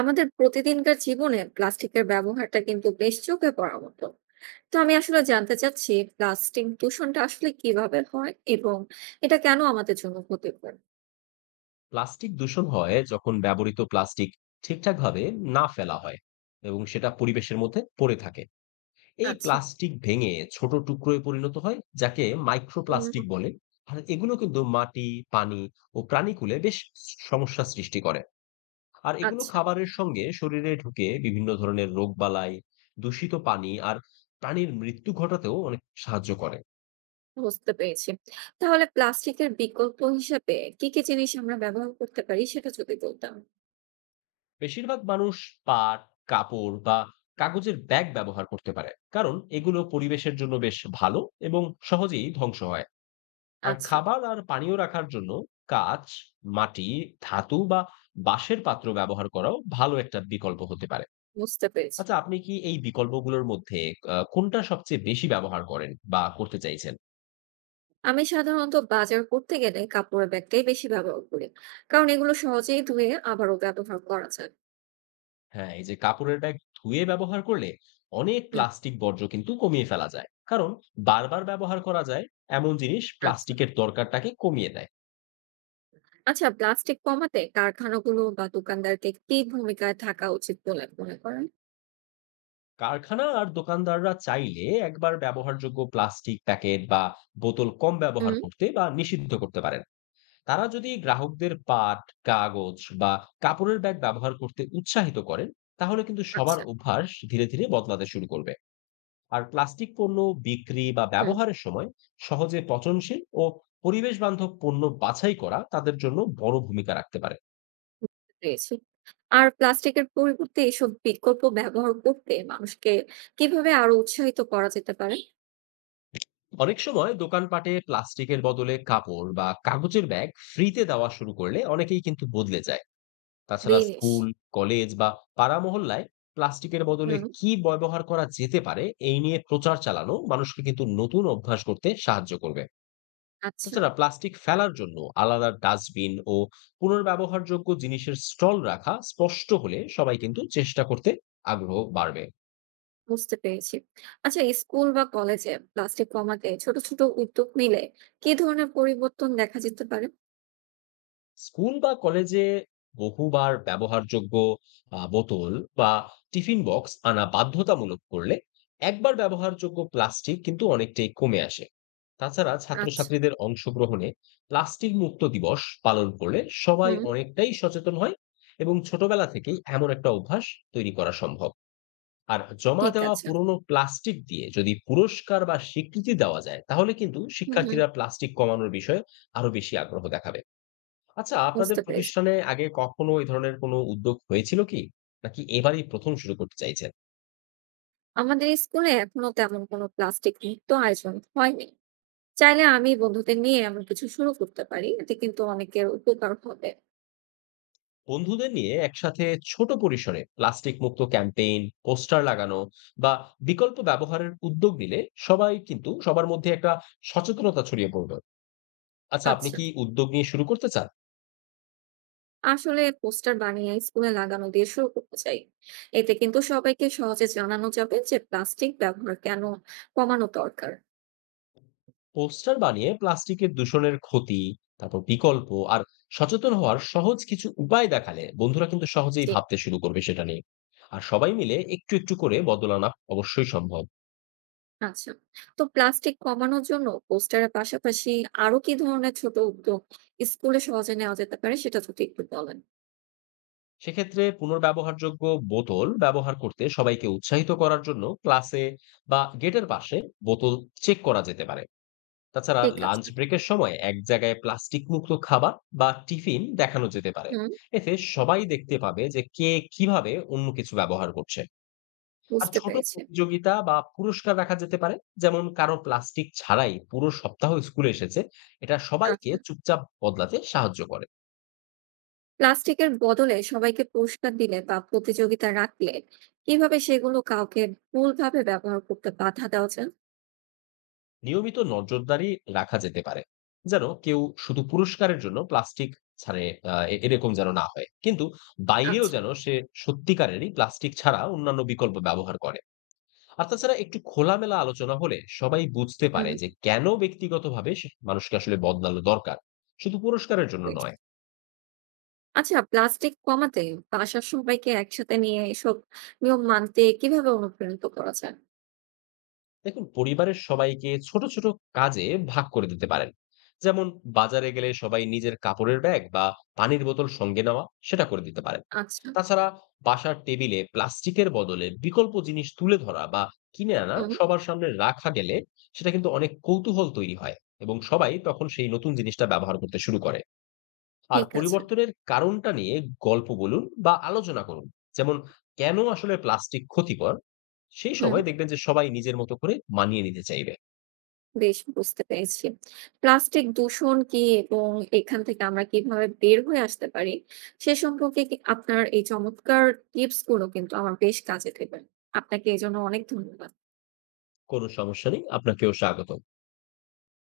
আমাদের প্রতিদিনকার জীবনে প্লাস্টিকের ব্যবহারটা কিন্তু বেশ চোখে পড়ার মতো। তো আমি আসলে জানতে চাচ্ছি, প্লাস্টিক দূষণটা আসলে কিভাবে হয় এবং এটা কেন আমাদের জন্য ক্ষতিকর। প্লাস্টিক দূষণ হয় যখন ব্যবহৃত প্লাস্টিক ঠিকঠাকভাবে না ফেলা হয় এবং সেটা পরিবেশের মধ্যে পড়ে থাকে। এই আচ্ছা। প্লাস্টিক ভেঙে ছোট টুকরোয় পরিণত হয়, যাকে উম, মাইক্রোপ্লাস্টিক বলে। আর এগুলো কিন্তু মাটি, পানি ও প্রাণীকুলে বেশ সমস্যা সৃষ্টি করে। আর এগুলো আচ্ছা। খাবারের সঙ্গে শরীরে ঢুকে বিভিন্ন ধরনের রোগবালাই, দূষিত পানি আর প্রাণীর মৃত্যু ঘটাতেও অনেক সাহায্য করে। বুঝতে পেরেছি। তাহলে প্লাস্টিকের বিকল্প হিসেবে কি কি জিনিস আমরা ব্যবহার করতে পারি সেটা যদি বলতাম। বেশিরভাগ মানুষ পাট, কাপড় বা কাগজের ব্যাগ ব্যবহার করতে পারে, কারণ এগুলো পরিবেশের জন্য বেশ ভালো এবং সহজেই ধ্বংস হয়। আর আচ্ছা। খাবার আর পানীয় রাখার জন্য কাঁচ, মাটি, ধাতু বা বাঁশের পাত্র ব্যবহার করাও ভালো একটা বিকল্প হতে পারে। বুঝতে পেরেছি। আচ্ছা, আপনি কি এই বিকল্পগুলোর মধ্যে কোনটা সবচেয়ে বেশি ব্যবহার করেন বা করতে চাইছেন? আমি সাধারণত বাজার করতে গেলে কাপড়ের ব্যাগটাই বেশি ব্যবহার করি, কারণ এগুলো সহজেই ধুয়ে আবারও ব্যবহার করা যায়। হ্যাঁ, এই যে কাপড়ের ব্যাগ ধুয়ে ব্যবহার করলে অনেক হুম। প্লাস্টিক বর্জ্য কিন্তু কমিয়ে ফেলা যায়। কারণ বারবার ব্যবহার করা যায় এমন জিনিস আচ্ছা। প্লাস্টিকের দরকারটাকে কমিয়ে দেয়। আচ্ছা, প্লাস্টিক কমাতে কারখানাগুলো বা দোকানদারকে কি ভূমিকায় থাকা উচিত বলে মনে করেন? কারখানা আর দোকানদাররা চাইলে একবার ব্যবহারযোগ্য প্লাস্টিক প্যাকেট বা বোতল কম হুম। ব্যবহার করতে বা নিষিদ্ধ করতে পারেন। তারা যদি গ্রাহকদের পাট, কাগজ বা কাপড়ের ব্যাগ ব্যবহার করতে উৎসাহিত করেন, তাহলে কিন্তু সবার আচ্ছা। অভ্যাস ধীরে ধীরে বদলাতে শুরু করবে। আর প্লাস্টিক পণ্য বিক্রি বা হুম। ব্যবহারের সময় সহজে পচনশীল ও পরিবেশ বান্ধব পণ্য বাছাই করা তাদের জন্য বড় ভূমিকা রাখতে পারে। পেয়েছি। আর প্লাস্টিকের পরিবর্তে এসব বিকল্প ব্যবহার করতে মানুষকে কিভাবে আরো উৎসাহিত করা যেতে পারে? অনেক সময় দোকানপাটে প্লাস্টিকের বদলে কাপড় বা কাগজের ব্যাগ ফ্রিতে দেওয়া শুরু করলে অনেকেই কিন্তু বদলে যায়। তাছাড়া বেশ। স্কুল, কলেজ বা পাড়া মহল্লায় প্লাস্টিকের বদলে হুম। কি ব্যবহার করা যেতে পারে এই নিয়ে প্রচার চালানো মানুষকে কিন্তু নতুন অভ্যাস করতে সাহায্য করবে। আচ্ছা। এছাড়া প্লাস্টিক ফেলার জন্য আলাদা ডাস্টবিন ও পুনর্ব্যবহারযোগ্য জিনিসের স্টল রাখা স্পষ্ট হলে সবাই কিন্তু চেষ্টা করতে আগ্রহ বাড়বে। বুঝতে পেরেছি। আচ্ছা, স্কুল বা কলেজে প্লাস্টিক কমাতে ছোট ছোট উদ্যোগ নিলে কি ধরনের পরিবর্তন দেখা যেতে পারে? স্কুল বা কলেজে বহুবার ব্যবহারযোগ্য বোতল বা টিফিন বক্স আনা বাধ্যতামূলক করলে একবার ব্যবহারযোগ্য প্লাস্টিক কিন্তু অনেকটাই কমে আসে। তাছাড়া আচ্ছা। ছাত্রছাত্রীদের অংশগ্রহণে প্লাস্টিক মুক্ত দিবস পালন করলে সবাই হুম। অনেকটাই সচেতন হয় এবং ছোটবেলা থেকেই এমন একটা অভ্যাস তৈরি করা সম্ভব। আর জমা ঠিক দেওয়া আছে। পুরনো প্লাস্টিক দিয়ে যদি পুরস্কার বা স্বীকৃতি দেওয়া যায় তাহলে কিন্তু হুম হুম। শিক্ষার্থীরা প্লাস্টিক কমানোর বিষয়ে আরো বেশি আগ্রহ দেখাবে। আচ্ছা, আপনাদের বুঝতে পেরেছি। প্রতিষ্ঠানে আগে কখনো এই ধরনের কোনো উদ্যোগ হয়েছিল কি, নাকি এবারই প্রথম শুরু করতে চাইছেন? আমাদের স্কুলে এখনো তেমন কোনো প্লাস্টিক মুক্ত আয়োজন হয়নি। চাইলে আমি বন্ধুদের নিয়ে এমন কিছু শুরু করতে পারি, এতে কিন্তু অনেকের উপকার হবে। বন্ধুদের নিয়ে একসাথে ছোট পরিসরে প্লাস্টিক মুক্ত ক্যাম্পেইন, পোস্টার লাগানো বা বিকল্প ব্যবহারের উদ্যোগ নিলে সবাই কিন্তু সবার মধ্যে একটা সচেতনতা ছড়িয়ে পড়বে। আচ্ছা, আপনি আচ্ছা। কি উদ্যোগ নিয়ে শুরু করতে চান? আসলে পোস্টার বানিয়ে স্কুলে লাগানো দিয়ে শুরু করতে চাই। এতে কিন্তু সবাইকে সহজে জানানো যাবে যে প্লাস্টিক ব্যবহার কেন কমানো দরকার। পোস্টার বানিয়ে প্লাস্টিকের দূষণের ক্ষতি, তারপর বিকল্প আর সচেতন হওয়ার সহজ কিছু উপায় দেখালে বন্ধুরা কিন্তু সহজেই জি। ভাবতে শুরু করবে সেটা নিয়ে। আর সবাই মিলে একটু একটু করে বদল আনা অবশ্যই সম্ভব। আচ্ছা। তো প্লাস্টিক কমানোর জন্য পোস্টারের পাশাপাশি আরো কি ধরনের ছোট উদ্যোগ স্কুলে সহজে নেওয়া যেতে পারে সেটা যদি একটু বলেন। সেক্ষেত্রে পুনর্ব্যবহারযোগ্য বোতল ব্যবহার করতে সবাইকে উৎসাহিত করার জন্য ক্লাসে বা গেটের পাশে বোতল চেক করা যেতে পারে। তাছাড়া ঠিক লাঞ্চ আছে। ব্রেকের সময় এক জায়গায় প্লাস্টিক মুক্ত খাবার বা টিফিন দেখানো যেতে পারে। হুম। এতে সবাই দেখতে পাবে যে কে কিভাবে অন্য কিছু ব্যবহার করছে। আর বুঝতে ছোট পেরেছি। প্রতিযোগিতা বা পুরস্কার রাখা যেতে পারে। যেমন কারো প্লাস্টিক ছাড়াই পুরো সপ্তাহ স্কুলে এসেছে। এটা সবাইকে আচ্ছা, চুপচাপ বদলাতে সাহায্য করে। প্লাস্টিকের বদলে সবাইকে পুরস্কার দিলে বা প্রতিযোগিতা রাখলে কিভাবে সেগুলো কাউকে ভুলভাবে ব্যবহার করতে বাধা দেওয়া যায়? নিয়মিত নজরদারি রাখা যেতে পারে, যেন কেউ শুধু পুরস্কারের জন্য প্লাস্টিক ছাড়ে, আ এ এরকম যেন না হয়। কিন্তু বাইরেও আচ্ছা। যেন সে সত্যিকারেরই প্লাস্টিক ছাড়া অন্যান্য বিকল্প ব্যবহার করে। আর তাছাড়া একটু খোলামেলা আলোচনা হলে সবাই বুঝতে হুম। পারে যে কেন ব্যক্তিগতভাবে সে মানুষকে আসলে বদলানো দরকার, শুধু পুরস্কারের জন্য বেশ। নয়। আচ্ছা, প্লাস্টিক কমাতে বাসার সবাইকে একসাথে নিয়ে এসব নিয়ম মানতে কিভাবে অনুপ্রাণিত করা যায়? দেখুন, পরিবারের সবাইকে ছোট ছোট কাজে ভাগ করে দিতে পারেন। যেমন বাজারে গেলে সবাই নিজের কাপড়ের ব্যাগ বা পানির বোতল সঙ্গে নেওয়া সেটা করে দিতে পারেন। আচ্ছা। তাছাড়া বাসার টেবিলে প্লাস্টিকের বদলে বিকল্প জিনিস তুলে ধরা বা কিনে আনা হুম। সবার সামনে রাখা গেলে সেটা কিন্তু অনেক কৌতূহল তৈরি হয় এবং সবাই তখন সেই নতুন জিনিসটা ব্যবহার করতে শুরু করে। আর ঠিক আছে। পরিবর্তনের কারণটা নিয়ে গল্প বলুন বা আলোচনা করুন। যেমন, কেন আসলে প্লাস্টিক ক্ষতিকর? সেই হুম। সময় দেখবেন যে সবাই নিজের মতো করে মানিয়ে নিতে চাইবে। বেশ, বুঝতে পেরেছি। প্লাস্টিক দূষণ কি এবং এখান থেকে আমরা কিভাবে বের হয়ে আসতে পারি, সে সম্পর্কে কি আপনার এই চমৎকার টিপস গুলো কিন্তু আমার বেশ কাজে দেবে। আপনাকে এজন্য অনেক ধন্যবাদ। কোন সমস্যা নেই। আপনাকেও স্বাগতম।